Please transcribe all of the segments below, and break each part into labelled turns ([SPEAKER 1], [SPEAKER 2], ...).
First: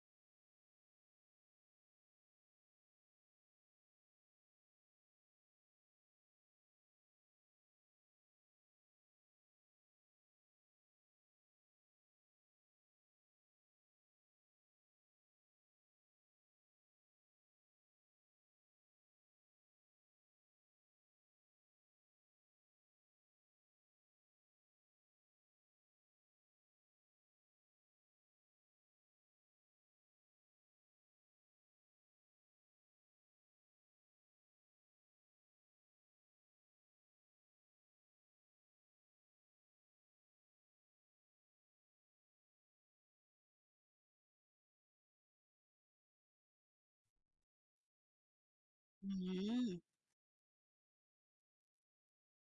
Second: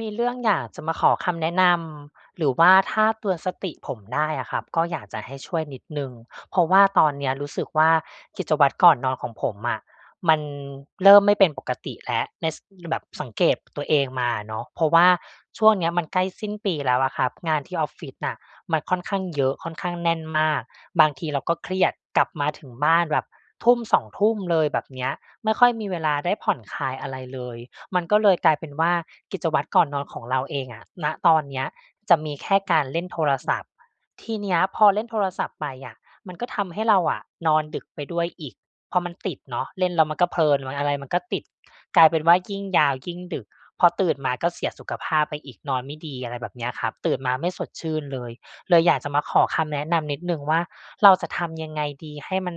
[SPEAKER 1] มีเรื่องอยากจะมาขอคำแนะนำ หรือว่าถ้าเตือนสติผมได้อะครับก็อยากจะให้ช่วยนิดหนึ่ง เพราะว่าตอนเนี้ยรู้สึกว่า กิจวัตรก่อนนอนของผมอะมันเริ่มไม่เป็นปกติแล้ว ใน ส แบบสังเกตตัวเองมาอะเนาะ เพราะว่าช่วงเนี้ยมันใกล้สิ้นปีแล้วอะครับ งานที่ออฟฟิศน่ะมันค่อนข้างเยอะ ค่อนข้างแน่นมาก บางทีเราก็เครียด กลับมาถึงบ้านแบบทุ่ม 2 ทุ่มเลยแบบเนี้ย ไม่ค่อยมีเวลาได้ผ่อนคลายอะไรเลย มันก็เลยกลายเป็นว่า กิจวัตรก่อนนอนของเราเองอะ ณ ตอนเนี้ยจะมีแค่การเล่นโทรศัพท์ ทีเนี้ยพอเล่นโทรศัพท์ไปอะมันก็ทำให้เราอะนอนดึกไปด้วยอีก เพราะมันติดเนาะ เล่นเรามันก็เพลิน ม่ะ อะไรมันก็ติด กลายเป็นว่า ยิ่งยาว ยิ่งดึก พอตื่นมาก็เสียสุขภาพไปอีก นอนไม่ดี อะไรแบบเนี้ยครับ ตื่นมาไม่สดชื่นเลย เลยอยาก
[SPEAKER 2] อ
[SPEAKER 1] จ
[SPEAKER 2] ื
[SPEAKER 1] ะมาขอค
[SPEAKER 2] ม
[SPEAKER 1] ำแนะนำนิดหนึ่งว่า เราจะทำยังไงดี? ให้มัน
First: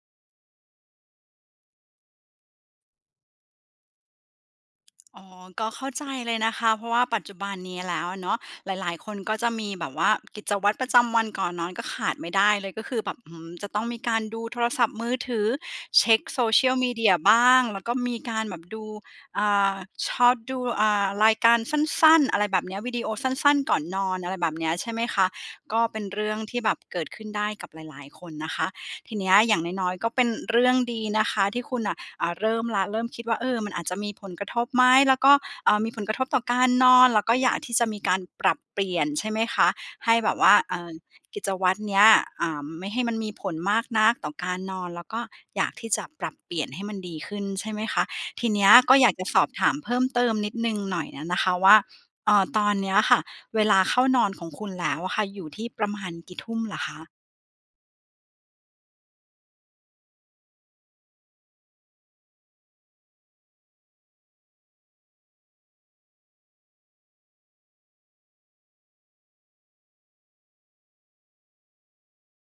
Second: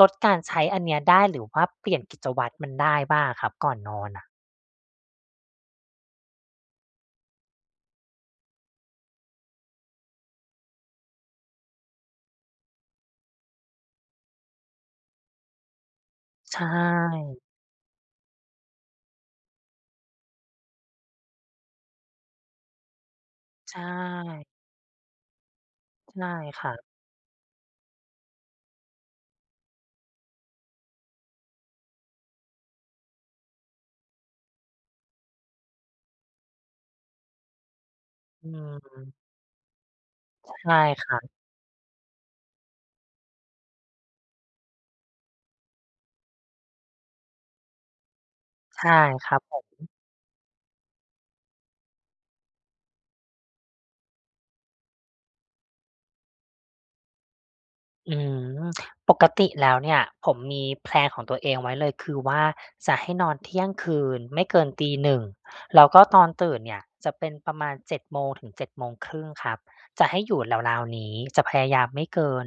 [SPEAKER 1] ลดการใช้อันเนี้ยได้ หรือว่าเปลี่ยนกิจวัตรมันได้บ้างอะครับ ก่อนนอนอะ
[SPEAKER 2] อ๋อ ก็เข้าใจเลยนะคะ เพราะว่าปัจจุบันนี้แล้วอะเนาะ หลาย ๆ คนก็จะมีแบบว่ากิจวัตรประจำวันก่อนนอน ก็ขาดไม่ได้เลยก็คือแบบ อืม จะต้องมีการดูโทรศัพท์มือถือ เช็ก
[SPEAKER 1] ใช
[SPEAKER 2] Social Media บ
[SPEAKER 1] ่
[SPEAKER 2] ้าง แล้วก็มีการแบบดู อ่า ชอบดู อ่า รายการสั้น ๆ อะไรแบบเนี้ย วีดีโอสั้น
[SPEAKER 1] ใ
[SPEAKER 2] ๆ ก่
[SPEAKER 1] ช
[SPEAKER 2] อนนอน อะไรแ
[SPEAKER 1] ่
[SPEAKER 2] บบเนี้ยใช่ไหมคะ ก็เป็น
[SPEAKER 1] ใ
[SPEAKER 2] เ
[SPEAKER 1] ช
[SPEAKER 2] รื
[SPEAKER 1] ่
[SPEAKER 2] ่องที
[SPEAKER 1] ค
[SPEAKER 2] ่
[SPEAKER 1] ร
[SPEAKER 2] แ
[SPEAKER 1] ั
[SPEAKER 2] บบ
[SPEAKER 1] บ
[SPEAKER 2] เกิดขึ้นได้กับหลาย ๆ คนนะคะ ทีเนี้ยอย่างน้อย ๆ ก็เป็นเรื่องดีนะคะที่คุณน่ะ อ่า เริ่มแล้ว เริ่มคิดว่า เออ มันอาจจะมีผลกระทบไหม? แล้วก็ อ่า มีผลกระทบต่อการนอน แล้วก็อยากที่จะมีการป
[SPEAKER 1] อื
[SPEAKER 2] รับเปลี่ย
[SPEAKER 1] ม
[SPEAKER 2] นใช่ไหมคะ ให้แบบว่า
[SPEAKER 1] ใช
[SPEAKER 2] เอ
[SPEAKER 1] ่
[SPEAKER 2] ่อ
[SPEAKER 1] ครับ
[SPEAKER 2] กิจวัตรเนี้ย อ่า ไม่ให้มันมีผลมากนักต่อการนอน แล้วก็อยากที่จะปรับเปลี่ยนให้มันดีขึ้นใช่ไหมคะ ทีเนี้ย
[SPEAKER 1] ใช
[SPEAKER 2] ก
[SPEAKER 1] ่
[SPEAKER 2] ็อยากจะ
[SPEAKER 1] คร
[SPEAKER 2] ส
[SPEAKER 1] ับ
[SPEAKER 2] อบ
[SPEAKER 1] ผ
[SPEAKER 2] ถาม
[SPEAKER 1] ม
[SPEAKER 2] เพิ่มเติมนิดหนึ่งหน่อย อะนะคะว่า เอ่อ ตอนเนี้ยค่ะเวลาเข้านอนของคุณแล้วอะค่ะ อยู่ที่ประมาณกี่ทุ่มเหรอคะ?
[SPEAKER 1] อืม ปกติแล้วเนี่ย ผมมีแพลนของตัวเองไว้เลย คือว่าจะให้นอนเที่ยงคืน ไม่เกิน 1:00 แล้วก็ตอนตื่นเนี่ย จะเป็นประมาณ 7:00-7:30 ครับ จะให้อยู่ราว ๆ นี้ จะพยายามไม่เกิน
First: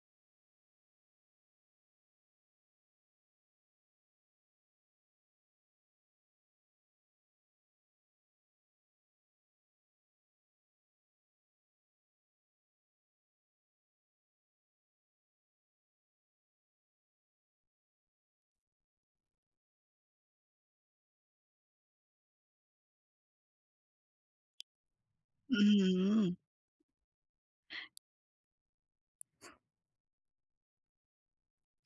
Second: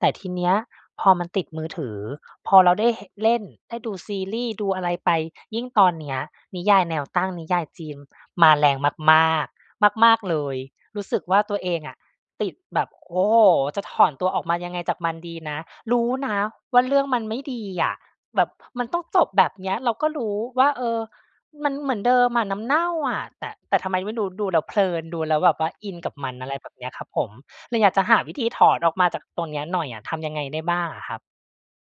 [SPEAKER 1] แต่ทีเนี้ย พอมันติดมือถือ พอเราได้เห เล่น ได้ดูซีรีส์ดูอะไรไป ยิ่งตอนเนี้ย นิยายแนวตั้งนิยายจีนมาแรงมาก ๆ มาก ๆ เลย รู้สึกว่าตัวเองอะติดแบบ โอ้โฮ! จะถอนตัวออกมายังไงจากมันดีนะ รู้นะว่าเรื่องมันไม่ดีอะ แบบมันต้องจบแบบเนี้ย เราก็รู้ว่า เออ มันเหมือนเดิมอะ น้ำเน่าอะ แต่ แต่ทำไมไม่รู้ ดูแล้วเพลิน ดูแล้วแบ
[SPEAKER 2] อ
[SPEAKER 1] บ
[SPEAKER 2] ื้
[SPEAKER 1] ว
[SPEAKER 2] อ
[SPEAKER 1] ่า
[SPEAKER 2] ฮ
[SPEAKER 1] อินกับม
[SPEAKER 2] ือ
[SPEAKER 1] ัน อะไรแบบเนี้ยครับผม เลยอยากจะหาวิธีถอนออกมาจากตรงเนี้ยหน่อยอะ ทำยังไงได้บ้างอะครับ?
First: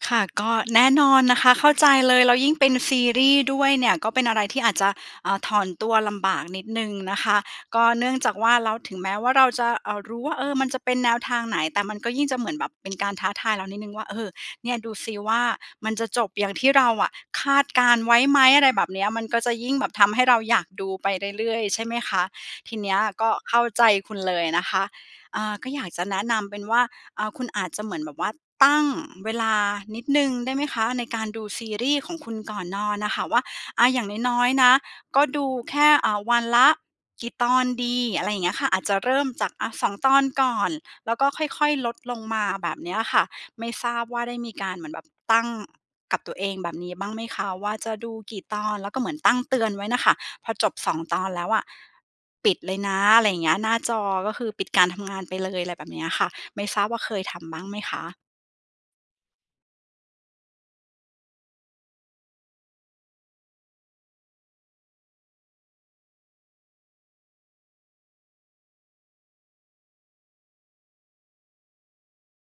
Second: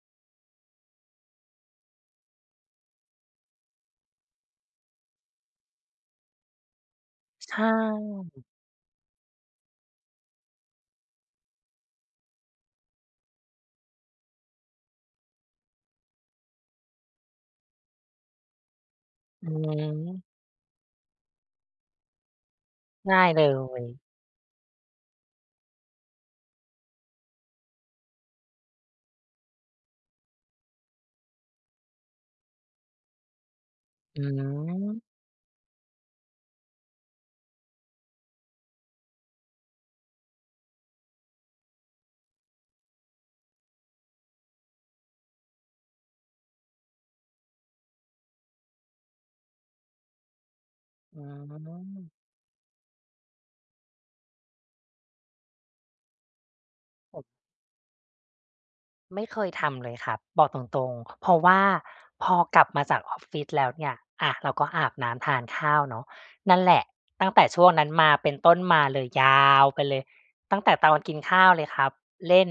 [SPEAKER 2] ค่ะ ก็ แน่นอนนะคะ เข้าใจเลย แล้วยิ่งเป็นซีรีส์ด้วยเนี่ย ก็เป็นอะไรที่อาจจะ อ่า ถอนตัวลำบากนิดหนึ่งนะคะ
[SPEAKER 1] ใช
[SPEAKER 2] ก็เนื่องจาก
[SPEAKER 1] ่
[SPEAKER 2] ว่าเรา ถึงแม้ว่าเราจะ อ่า รู้ว่า เออ มันจะเป็นแนวทางไหน แต่มันก็ยิ่งจะเหมือนแบบเป็นการท้าทายเรานิดหนึ่งว่า "เออ เนี่ยดูสิว่า มันจะจบอย่างที่เราอะคาดการณ์ไว้ไหม?" อะไรแบบเนี้ย มันก็
[SPEAKER 1] อ
[SPEAKER 2] จ
[SPEAKER 1] ื
[SPEAKER 2] ะยิ่งแบบทำให้
[SPEAKER 1] อ
[SPEAKER 2] เราอยากดูไปเรื่อย ๆ ใช่ไหมคะ ทีเนี้ย
[SPEAKER 1] ใช่
[SPEAKER 2] ก็
[SPEAKER 1] เล
[SPEAKER 2] เข้าใจ
[SPEAKER 1] ย
[SPEAKER 2] คุณเลยนะคะ อ่า ก็อยากจะแนะนำเป็นว่า อ่า คุณอาจจะเหมือนแบบว่าตั้งเวลานิดหนึ่งได้ไหมคะ? ในการดูซีรีส์ของคุณก่อนนอนน่ะค่ะ ว่า อ่า อย่าง
[SPEAKER 1] อื
[SPEAKER 2] น้อย ๆ นะ
[SPEAKER 1] อ
[SPEAKER 2] ก็ดูแค่ อ่า วันละกี่ตอนดี? อะไรอย่างเงี้ยค่ะ อาจจะเริ่มจาก อะ 2 ตอนก่อน แล้วก็ค่อย ๆ ลดลงมาแบบเนี้ยค่ะ ไม่ทราบว่าได้มีการเหมือนแบบ ตั้ง กับตัวเองแบบนี้บ้างไหมคะว่าจะดูกี่ตอน? แล้วก็เหมือนตั้งเตือนไว้น่ะค่ะ พอจบ 2 ต
[SPEAKER 1] อื
[SPEAKER 2] อนแล้วอะ
[SPEAKER 1] อ
[SPEAKER 2] ปิดเลยนะ อะไรอย่างเงี้ย หน้าจอก็คือปิดการทำงานไปเลย อะไรแบบเนี้ยค่ะ ไม่ทราบว่าเคยทำบ้างไหมคะ?
[SPEAKER 1] ไม่เคยทำเลยครับ บอกตรง ๆ เพราะว่า พอกลับมาจากออฟฟิศแล้วเนี่ย อะ เราก็อาบน้ำทานข้าวเนาะ นั่นแหละ ตั้งแต่ช่วงนั้นมาเป็นต้นมาเลย ยาวไปเลยตั้งแต่ตอนกินข้าวเลยครับ เล่น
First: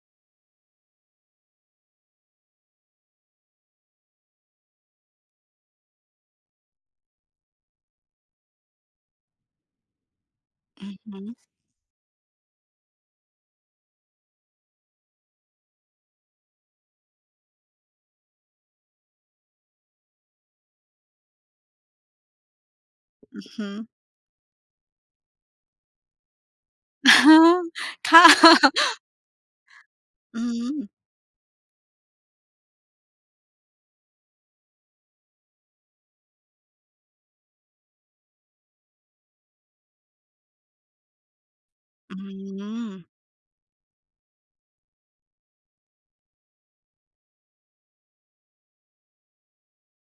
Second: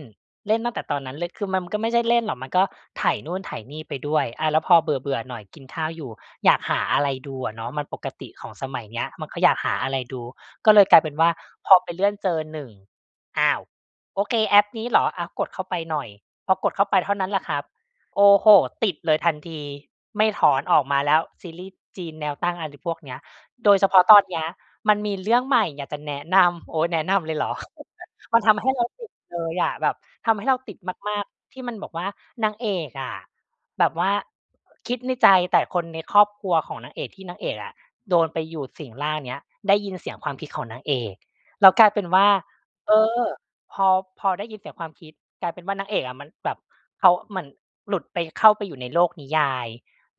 [SPEAKER 1] เล่นตั้งแต่ตอนนั้นเลย คือมันก็ไม่ใช่เล่นหรอก มันก็ไถนู่นไถ่นี่ไปด้วย อา แล้วพอเบื่อ ๆ หน่อยกินข้าวอยู่ อยากหาอะไรดูอะเนาะ มันปกติของสมัยเนี้ย มันก็อยากหาอะไรดู ก็เล
[SPEAKER 2] อื
[SPEAKER 1] ย
[SPEAKER 2] อ
[SPEAKER 1] กลายเ
[SPEAKER 2] ฮ
[SPEAKER 1] ป็นว่า
[SPEAKER 2] ึ
[SPEAKER 1] พอไปเลื่อนเจอหนึ่ง อ้าว! โอเคแอปนี้เหรอ อะ กดเข้าไปหน่อย พอกดเข้าไปเท่านั้นแหละครับ โอ้โฮ! ติดเลยทันที ไม่ถอนออกมาแล้วซีรีย์จีนแนวตั้ง อะไรพวกเนี้ย
[SPEAKER 2] อือฮึ
[SPEAKER 1] โดยเฉพาะตอนเนี้ยมันมีเรื่องใหม่อยากจะ แนะนำ โอ๊ย! แนะ
[SPEAKER 2] อ
[SPEAKER 1] น
[SPEAKER 2] ะ
[SPEAKER 1] ำ
[SPEAKER 2] ฮ
[SPEAKER 1] เล
[SPEAKER 2] ะ
[SPEAKER 1] ยเหรอ
[SPEAKER 2] ค่ะ
[SPEAKER 1] มันทำให้เราติดเลยอ่ะ แบบท
[SPEAKER 2] อื
[SPEAKER 1] ำให้เราติด
[SPEAKER 2] ม
[SPEAKER 1] มาก ๆ ที่มันบอกว่า นางเอกอะ แบบว่า คิดในใจแต่คนในครอบครัวของนางเอกที่นางเอกอะ โดนไปอยู่สิงร่างเนี้ย ได้ยินเสียงความคิดของนางเอก แล้วกลายเป็น
[SPEAKER 2] อื
[SPEAKER 1] ว่า เอ
[SPEAKER 2] ม
[SPEAKER 1] อ พอ พอได้ยินเสียงความคิด กลายเป็นว่านางเอกอะมันแบบ เขา เหมือนหลุดไป เข้าไปอยู่ในโลกนิยาย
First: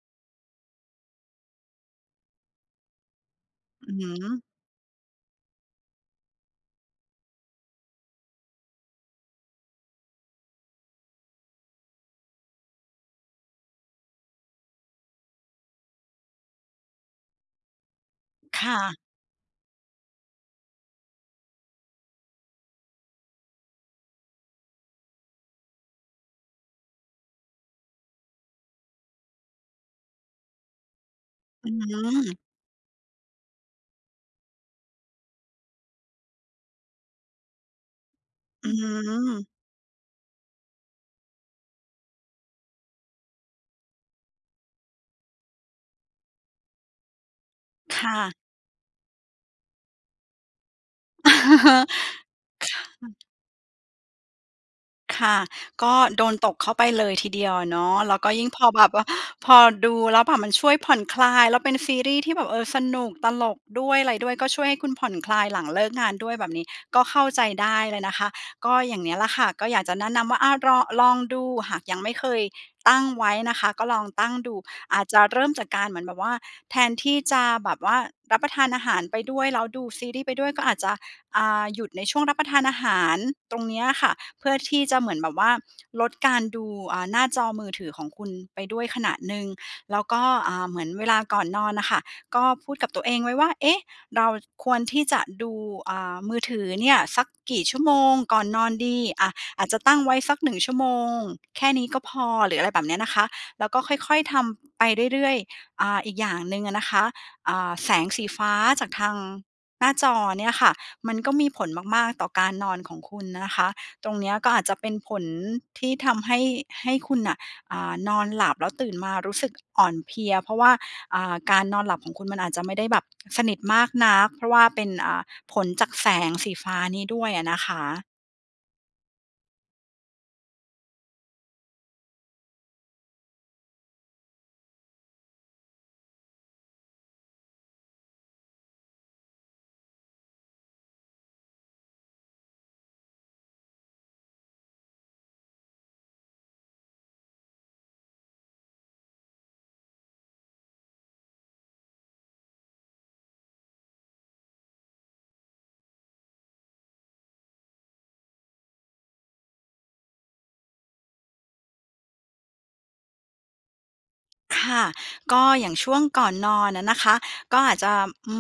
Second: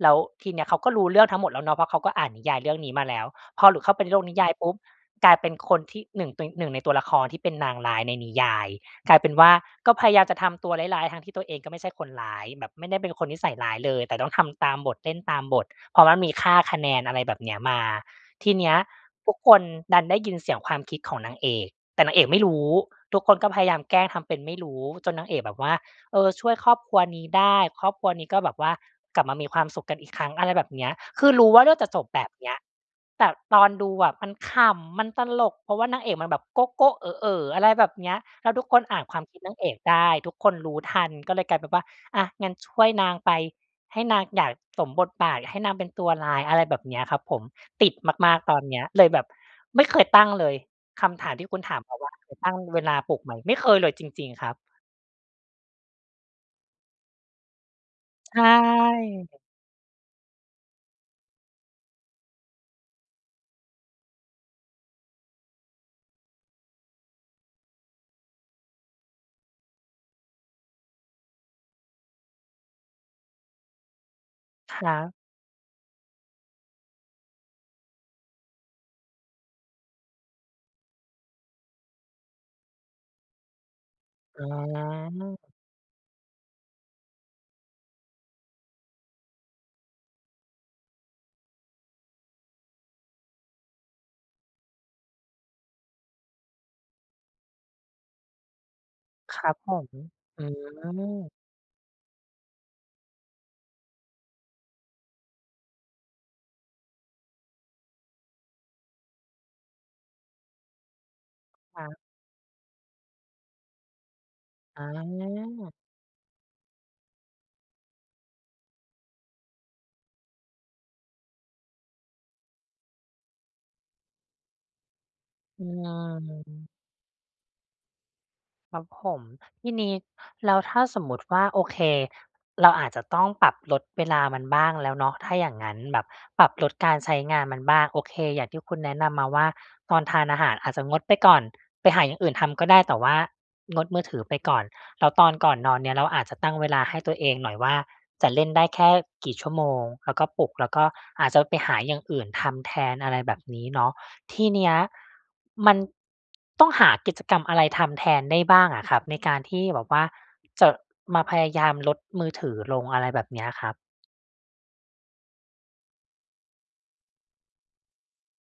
[SPEAKER 1] แล้วทีเนี้ยเขาก็รู้เรื่องทั้งหมดแล้วเนาะ เพราะเขาก็อ่านนิยายเรื่องนี้มาแล้ว พอหลุด
[SPEAKER 2] อ
[SPEAKER 1] เข
[SPEAKER 2] ื
[SPEAKER 1] ้
[SPEAKER 2] ้อ
[SPEAKER 1] าไป
[SPEAKER 2] ฮ
[SPEAKER 1] ใ
[SPEAKER 2] ื
[SPEAKER 1] นโลกนิ
[SPEAKER 2] อ
[SPEAKER 1] ยายปุ๊บ กลายเป็นคนที่หนึ่ง ตึง หนึ่งในตัวละครที่เป็นนางร้ายในนิยาย กลายเป็นว่า ก็พยายามจะทำตัวร้าย ๆ ทั้งที่ตัวเองก็ไม่ใช่คนร้ายแบบไม่ได้เป็นคนนิสัยร้ายเลย แต่ต้องทำตามบทเล่นตามบท เพราะว่ามีค่าคะแนน อะไรแบบเนี้ยมา ที
[SPEAKER 2] ค
[SPEAKER 1] เนี
[SPEAKER 2] ่
[SPEAKER 1] ้ย
[SPEAKER 2] ะ
[SPEAKER 1] ทุกคนดันได้ยินเสียงความคิดของนางเอก แต่นางเอกไม่รู้ ทุกคนก็พยายามแกล้งทำเป็นไม่รู้จนนางเอกแบบว่า เออ ช่วยครอบครัวนี้ได้ ครอบครัวนี้ก็แบบว่ากลับมามีความสุขกันอีกครั้ง อะไรแบบเนี้ย คือรู้ว่า
[SPEAKER 2] อ
[SPEAKER 1] เ
[SPEAKER 2] ื
[SPEAKER 1] ลือกจะจบแบบ
[SPEAKER 2] อ
[SPEAKER 1] เนี้ย แต่ตอนดูอะมันขำมันตลก เพราะว่านางเอกมันแบบโก๊ะ ๆ เอ๋อ ๆ อะไรแบบเนี้ย แล้วทุ
[SPEAKER 2] อื
[SPEAKER 1] กคนอ่านความคิด
[SPEAKER 2] ม
[SPEAKER 1] นางเอกได้ ทุกคนรู้ทันก็เลยกลายเป็นว่า อะ งั้นช่วยนางไปให้นางอยากสมบทบาทให้นางเป็นตัวร้าย อะไรแบบเนี้ยครับผม ติด
[SPEAKER 2] ค่
[SPEAKER 1] ม
[SPEAKER 2] ะ
[SPEAKER 1] าก ๆ ตอนเนี้ย เลยแบบไม่เคยตั้งเลย คำถามที่คุณ
[SPEAKER 2] ค
[SPEAKER 1] ถ
[SPEAKER 2] ่
[SPEAKER 1] ามมาว่า
[SPEAKER 2] ะ
[SPEAKER 1] [unintelligible] ตั้งเวลาปลุกไหม ไม่เคยเลยจริง ๆ ครับ
[SPEAKER 2] ค่ะ ก็โดนตกเข้าไปเลยทีเดียวอะเนาะ แล้วก็
[SPEAKER 1] ใช
[SPEAKER 2] ยิ่งพอแบบว่า
[SPEAKER 1] ่
[SPEAKER 2] พอดูแล้วแบบมันช่วยผ่อนคลาย แล้วเป็นซีรีส์ที่แบบ เออ สนุก ตลกด้วย อะไรด้วย ก็ช่วยให้คุณผ่อนคลายหลังเลิกงานด้วยแบบนี้ ก็เข้าใจได้เลยนะคะ ก็อย่างเนี้ยแหละค่ะ ก็อยากจะแนะนำว่า อะ รอ ลองดูหากยังไม่เคยตั้งไว้นะคะ ก็ลองตั้งดู
[SPEAKER 1] ครั
[SPEAKER 2] อาจ
[SPEAKER 1] บ
[SPEAKER 2] จะเริ่มจากการเหมือนแบบว่า แทนที่จะแบบว่ารับประทานอาหารไปด้วย แล้วดูซีรีส์ไปด้วย ก็อาจจะ อ่า หยุดในช่วงรับประทานอาหารตรงเนี้ยค่ะ
[SPEAKER 1] อ
[SPEAKER 2] เ
[SPEAKER 1] ๋
[SPEAKER 2] พื่อที่จะเหมือนแบ
[SPEAKER 1] อ
[SPEAKER 2] บว่าลดการดู อ่า หน้าจอมือถือของคุณไปด้วยขณะหนึ่ง แล้วก็ อ่า เหมือนเวลาก่อนนอนน่ะค่ะ ก็พูดกับตัวเองไว้ว่า "เอ๊ะ เราควรที่จะดู อ่า มือถือเนี่ยสักกี่ชั่วโมงก่อนนอนดี" อะ
[SPEAKER 1] ครับ
[SPEAKER 2] อาจ
[SPEAKER 1] ผ
[SPEAKER 2] จะ
[SPEAKER 1] ม
[SPEAKER 2] ตั้งไว้สัก
[SPEAKER 1] อื
[SPEAKER 2] 1 ชั่วโมง
[SPEAKER 1] ม
[SPEAKER 2] แค่นี้ก็พอ หรืออะไรแบบนี้นะคะ แล้วก็ค่อย ๆ ทำไปเรื่อย ๆ อ่า อีกอย่างหนึ่งอะนะคะ อ่า แสงสีฟ้าจากทางหน้าจอเนี่ยค่ะ มันก็มีผล
[SPEAKER 1] ครับ
[SPEAKER 2] มาก ๆ ต่อการนอนของคุณนะคะ ตรงเนี้ยก็อาจจะ
[SPEAKER 1] อ
[SPEAKER 2] เป็นผล
[SPEAKER 1] า
[SPEAKER 2] ที่ทำให้ ให้คุณน่ะ อ่า นอนหลับ แล้วตื่นมารู้สึกอ่อนเพลีย เพราะว่า อ่า การนอนหลับของคุณ มันอาจจะไม่ได้แบบ สนิทมากนัก เพราะว่าเป็น อ่า ผ
[SPEAKER 1] อื
[SPEAKER 2] ลจากแสงสี
[SPEAKER 1] อ
[SPEAKER 2] ฟ้านี้ด้วยอะนะคะ
[SPEAKER 1] ครับผม ทีนี้แล้วถ้าสมมุติว่า โอเคเราอาจจะต้องปรับลดเวลามันบ้างแล้วเนาะ ถ้าอย่างงั้นแบบปรับลดการใช้งานมันบ้าง โอเค อย่างที่คุณแนะนำมาว่า ตอนทานอาหารอาจจะงดไปก่อน ไปหาอย่างอื่นทำก็ได้ แต่ว่างดมือถือไปก่อน แล้วตอนก่อนนอนเนี่ย เราอาจจะตั้งเวลาให้ตัวเองหน่อยว่า จะเล่นได้แค่กี่ชั่วโมง แล้วก็ปลุก แล้วก็อาจจะไปหาอย่างอื่นทำแทน อะไรแบบนี้เนาะ ที่เนี้ย มันต้องหากิจกรรมอะไรทำแทนได้บ้างอะครับ? ในการที่แบบว่าจะมาพยายามลดมือถือลง อะไรแบบนี้อะครับ?
[SPEAKER 2] ค่ะ ก็อย่างช่วงก่อนนอนอะนะคะ ก็อาจจะ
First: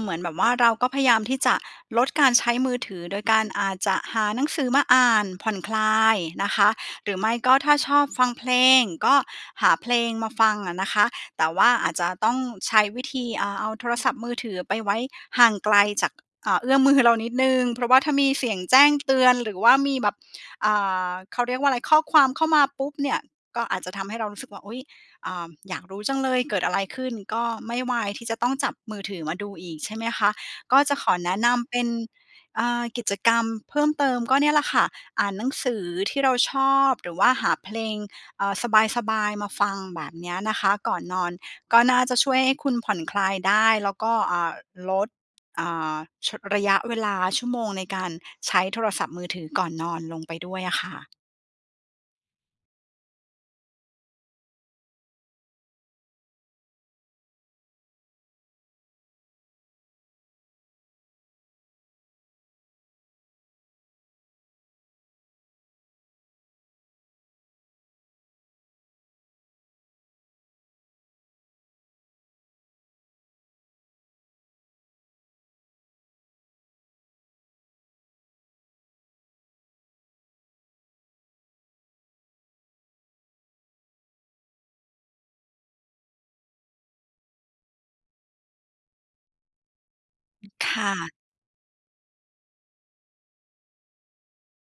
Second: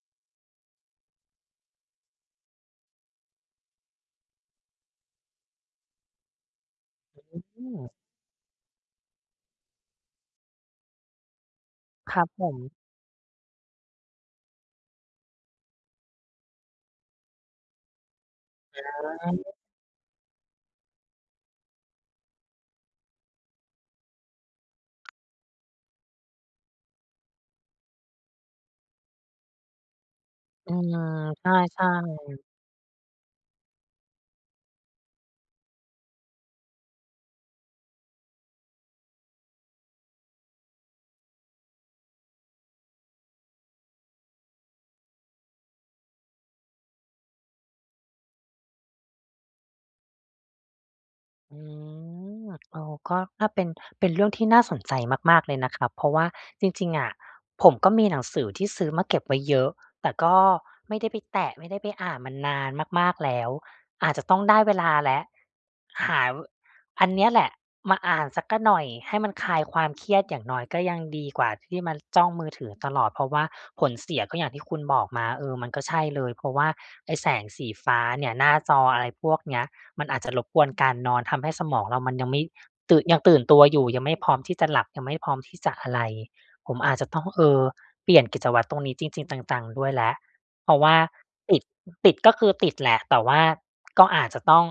[SPEAKER 2] เหมือนแบบว่า เราก็พยายามที่จะลดการใช้มือถือ โดยการอาจจะหาหนังสือมาอ่านผ่อนคลายนะคะ หรือไม่ก็
[SPEAKER 1] โอ
[SPEAKER 2] ถ้าช
[SPEAKER 1] ้
[SPEAKER 2] อบฟังเพลง ก็หาเพลงมาฟังอะนะคะ แต่ว่าอาจจะ
[SPEAKER 1] ครั
[SPEAKER 2] ต
[SPEAKER 1] บ
[SPEAKER 2] ้อง
[SPEAKER 1] ผม
[SPEAKER 2] ใช้วิธี อ่า เอาโทรศัพท์มือถือไปไว้ห่างไกลจาก อ่า เอื้อมมือเรานิดหนึ่ง เพราะว่าถ้ามีเสียงแจ
[SPEAKER 1] อ
[SPEAKER 2] ้งเตือน หร
[SPEAKER 1] า
[SPEAKER 2] ือว่ามีแบบ อ่า เขาเรียกว่าอะไร ข้อความเข้ามาปุ๊บเนี่ย ก็อาจจะทำให้เรารู้สึกว่า อุ๊ย! เอ่อ อยากรู้จังเลยเกิดอะไรขึ้น ก็ไม่วายที่จะต้องจับมือถือมาดูอีก ใช่ไหมคะ?
[SPEAKER 1] เออ
[SPEAKER 2] ก็จะขอแนะ
[SPEAKER 1] ใช
[SPEAKER 2] นำเป็
[SPEAKER 1] ่
[SPEAKER 2] น
[SPEAKER 1] ๆ
[SPEAKER 2] เอ่อ กิจกรรมเพิ่มเติม ก็เนี่ยแหละค่ะ อ่านหนังสือที่เราชอบ หรือว่าหาเพลง เอ่อ สบาย ๆ มาฟัง แบบเนี้ยนะคะ ก่อนนอน ก็น่าจะช่วยให้คุณผ่อนคลายได้ แล้วก็ อ่า ลด อ่า ช ระยะเวลาชั่วโมงในการใช้โทรศัพท์มือถือก่อนนอนลงไปด้วยอะค่ะ
[SPEAKER 1] อืม เอา ก็ ถ้าเป็น เป็นเรื่องที่น่าสนใจมาก ๆ เลยนะครับ เพราะว่าจริง ๆ อะ ผมก็มีหนังสือที่ซื้อมาเก็บไว้เยอะ แต่ก็ไม่ได้ไปแตะ ไม่ได้ไปอ่านมันนานมาก ๆ แล้ว อาจจะต้องได้เวลาแล้ว หา ว อันเนี้ยแหละมาอ่านสักกะหน่อย ให้มันคลายความเครียด อย่างน้อยก็ยังดีกว่าที่มาจ้องมือถือตลอด เพราะว่าผลเสียก็อย่างที่คุณบอกมา เออ มันก็ใช่เลย เพราะว่าไอ้แสงสีฟ้าเนี่ย หน้าจออะไรพวกเนี้ย มันอาจจะรบกวนการนอน ทำให้สมองเรามันยังไม่ ตื่น ยังตื่นตัวอยู่ ยังไม่พร้อมที่จะหลับ ยังไม่พร้อมที่จะอะไร ผมอาจจะต้อง เออ เปลี่ยนกิจวัตรตรงนี้จริง ๆ จัง ๆ ด้วยแล้ว
[SPEAKER 2] ค
[SPEAKER 1] เพราะว
[SPEAKER 2] ่
[SPEAKER 1] ่า
[SPEAKER 2] ะ
[SPEAKER 1] ติด ติด ก็คือติดแหละ แต่ว่าก็อาจจะต้อง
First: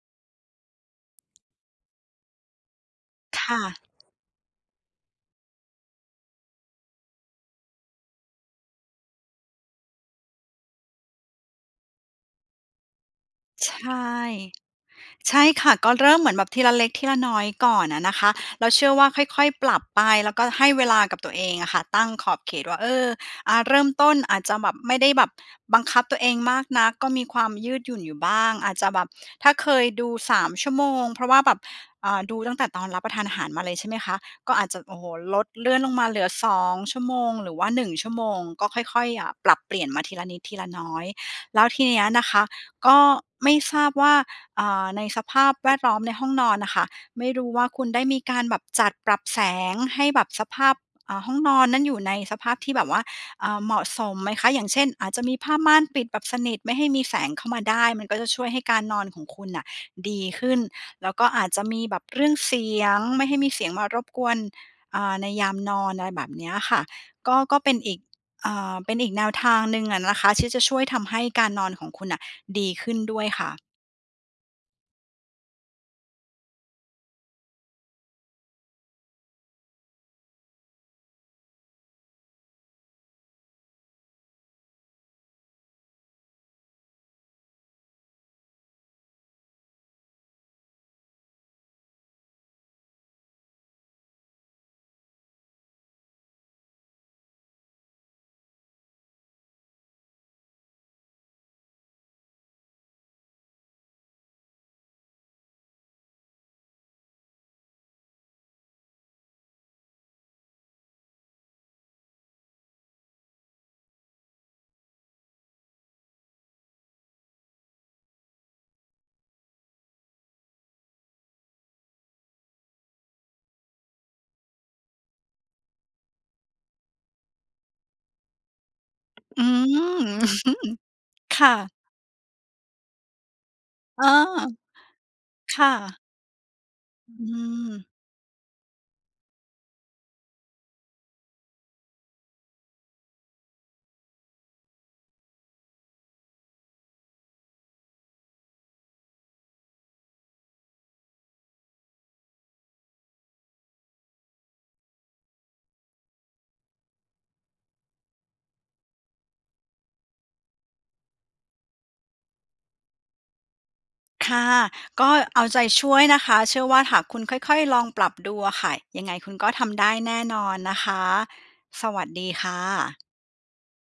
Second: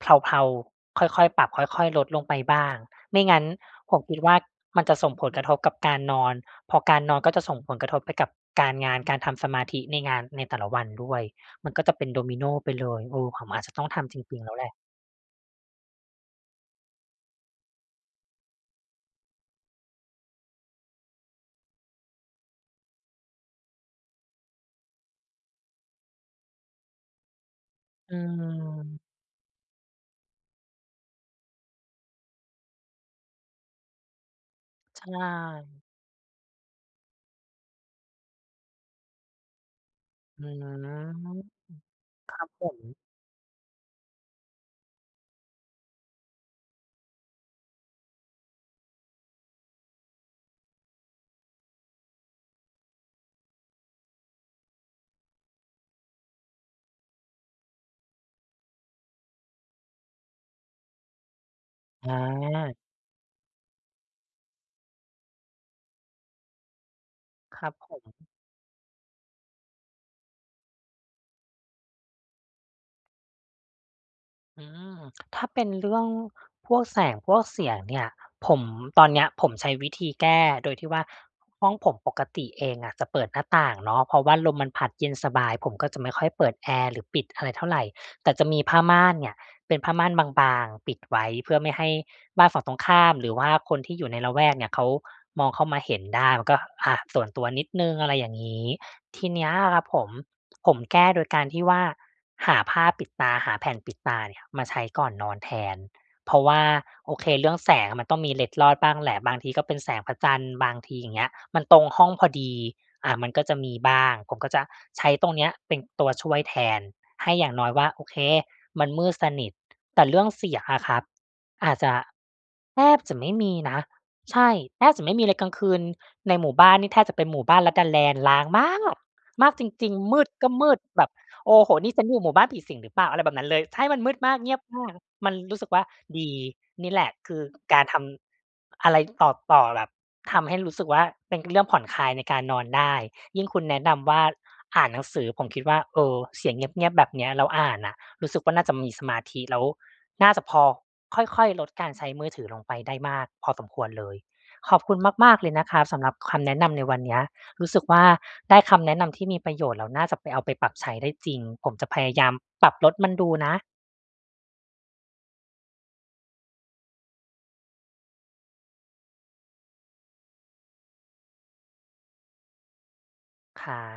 [SPEAKER 1] เพลา ๆ ค่อย ๆ ปรับค่อย ๆ ลดลงไปบ้าง ไม่ง
[SPEAKER 2] ค
[SPEAKER 1] ั้น
[SPEAKER 2] ่ะ
[SPEAKER 1] ผมคิดว่า มันจะส่งผลกระทบกับการนอน พอการนอนก็จะส่งผลกระทบไปกับการงาน การทำสมาธิในงานในแต่ละวันด้วย มันก็จะเป็นดอมิโนไปเลย เออ ผมอาจ
[SPEAKER 2] ใ
[SPEAKER 1] จ
[SPEAKER 2] ช
[SPEAKER 1] ะต้องทำจ
[SPEAKER 2] ่
[SPEAKER 1] ริง ๆ แล้วแหละ
[SPEAKER 2] ใช่ค่ะ ก็เริ่มเหมือนแบบทีละเล็กทีละน้อยก่อนอะนะคะ เราเชื่อว่าค่อย ๆ ปรับไป แล้วก็ให้เวลากับตัวเองอะค่ะ ตั้งขอบเขตว่า เออ อา เริ่มต้นอาจจะแบบ ไม่ได้แบบบังคับตัวเองมากนัก ก็มีความยืดหยุ่นอ
[SPEAKER 1] อ
[SPEAKER 2] ย
[SPEAKER 1] ื
[SPEAKER 2] ู่บ้าง อาจจะแบ
[SPEAKER 1] ม
[SPEAKER 2] บถ้าเคยดู 3 ชั่วโมง เพราะว่าแบบ อ่า ดูตั้งแต่ตอนรับประทานอาหารมาเลยใช่ไหมคะ? ก็อาจจะ โอ
[SPEAKER 1] ใ
[SPEAKER 2] ้
[SPEAKER 1] ช
[SPEAKER 2] โฮ ลด เลื่อ
[SPEAKER 1] ่
[SPEAKER 2] นลงมาเหลือ 2 ชั่วโมง หรือว่า 1 ชั่วโมง ก็ค่อย ๆ อ่า ปรับเปลี่ยนมาทีละนิด
[SPEAKER 1] หื
[SPEAKER 2] ท
[SPEAKER 1] อ
[SPEAKER 2] ีละน้อย แล้
[SPEAKER 1] ค
[SPEAKER 2] วทีเนี้ยนะค
[SPEAKER 1] ร
[SPEAKER 2] ะ
[SPEAKER 1] ับผ
[SPEAKER 2] ก
[SPEAKER 1] ม
[SPEAKER 2] ็ไม่ทราบว่า อ่า ในสภาพแวดล้อมในห้องนอนน่ะค่ะ ไม่รู้ว่าคุณได้มีการแบบจัดปรับแสง ให้แบบสภาพ อ่า ห้องนอนนั้น อยู่ในสภาพที่แบบว่า อ่า เหมาะสมไหมคะ? อย่างเช่น อาจจะมีผ้าม่านปิดแบบสนิท ไม่ให้มีแสงเข้ามาได้ มันก็จะช่วยให้การนอนของคุณน่ะดีขึ้น แล้วก็อาจจะมีแบบเรื่องเสี
[SPEAKER 1] อา
[SPEAKER 2] ยง ไม่ให้มีเสียงมารบกวน เอ่อ ในยามนอน อะไรแบบเนี้ยค่ะ ก็ ก็
[SPEAKER 1] คร
[SPEAKER 2] เ
[SPEAKER 1] ั
[SPEAKER 2] ป
[SPEAKER 1] บ
[SPEAKER 2] ็น
[SPEAKER 1] ผ
[SPEAKER 2] อีก
[SPEAKER 1] ม
[SPEAKER 2] เอ่อ เป็นอีกแนวทางหนึ่งอะนะคะ ที่จะช่วยทำให้การนอนของคุณน่ะ ดีขึ้นด้วยค่ะ
[SPEAKER 1] อืม ถ้าเป็นเรื่องพวกแสงพวกเสียงเนี่ย ผม ตอนเนี้ยผมใช้วิธีแก้โดยที่ว่า ห้องผมปกติเองอะจะเปิดหน้าต่างเนาะ เพราะว่าลมมันผลัดเย็นสบาย ผมก็จะไม่ค่อยเปิดแอร์ หรือปิดอะไรเท่าไร แต่จะมีผ้าม่านเนี่ย เป็นผ้าม่านบาง ๆ ปิดไว้ เพื่อไม่ให้บ้านฝั่งตรงข้าม หรือว่าคนที่อยู่ในละแวกเนี่ยเขามองเข้ามาเห็นได้ มันก็ อา ส่วนตัวนิดหนึ่ง อะไรอย่างงี้ ทีนี้ครับผม ผมแก้โดยการที่ว่า หาผ้าปิดตา หาแผ่นปิดตาเนี่ยมาใช้ก่อนนอนแทน เพราะว่า โอเค เรื่องแสงมันต้องมีเล็ดลอดบ้างแหละ บางทีก็เป็นแสงพระจันทร์ บางทีอย่างเงี้ย มันตรงห้องพอดี อ่า มันก็จะมีบ้าง ผมก็จะใช้ตรงนี้เป็นตัวช่วยแทน ให้อย่างน้อยว่า โอเค มันมืดสนิท แต่เรื่องเสียอะครับ อาจจะ แทบจะไม่มีนะ ใช่ แทบจะไม่มีเลย กลางคืนในหมู่บ้านนี่แทบจะเป็นหมู่บ้านลัดดาแลนด์ ร้าง มาก!
[SPEAKER 2] อื้
[SPEAKER 1] ม
[SPEAKER 2] อ
[SPEAKER 1] ากจ
[SPEAKER 2] ฮ
[SPEAKER 1] ริง ๆ มืดก็
[SPEAKER 2] ือ
[SPEAKER 1] มืด แบบ
[SPEAKER 2] ค
[SPEAKER 1] โ
[SPEAKER 2] ่
[SPEAKER 1] อ้โ
[SPEAKER 2] ะ
[SPEAKER 1] ฮ! นี่ฉันอยู่หมู่บ้านผีสิงหรือเปล่า! อะไรแบบนั้นเลย ใช่ มัน
[SPEAKER 2] อ๋อ
[SPEAKER 1] มืดมาก เงียบมาก มันร
[SPEAKER 2] ค
[SPEAKER 1] ู้ส
[SPEAKER 2] ่
[SPEAKER 1] ึกว่า
[SPEAKER 2] ะ
[SPEAKER 1] ดี นี่แหล
[SPEAKER 2] อ
[SPEAKER 1] ะคือก
[SPEAKER 2] ืม
[SPEAKER 1] ารทำ อะไรต่อ ต่อแบบ ทำให้รู้สึกว่า เป็น ก เรื่องผ่อนคลายในการนอนได้ ยิ่งคุณแนะนำว่า อ่านหนังสือ ผมคิดว่า เออ เสียงเงียบ ๆ แบบเนี้ยเราอ่านน่ะ รู้สึกว่าน่าจะมีสมาธิ แล้ว น่าจะพอ ค่อย ๆ ลดการใช้มือถือลงไปได้มากพอสมควรเลย ขอบคุณมาก ๆ เลยนะครับสำหรับ ค คำแนะนำในวันเนี้ย รู้สึกว่า ได้คำแนะนำที่มีประโยชน์ แล้วน่าจับไป เอาไปปรับใช้ได้จริง ผมจะพยายามปรับลดมันดูนะ
[SPEAKER 2] ค่ะ ก็เอาใจช่วยนะคะ เชื่อว่าหากคุณค่อย ๆ ลองปรับดูอะค่ะ ยังไงคุณก็ทำได้แน่นอนนะคะ สวัสดีค่ะ
[SPEAKER 1] ข่า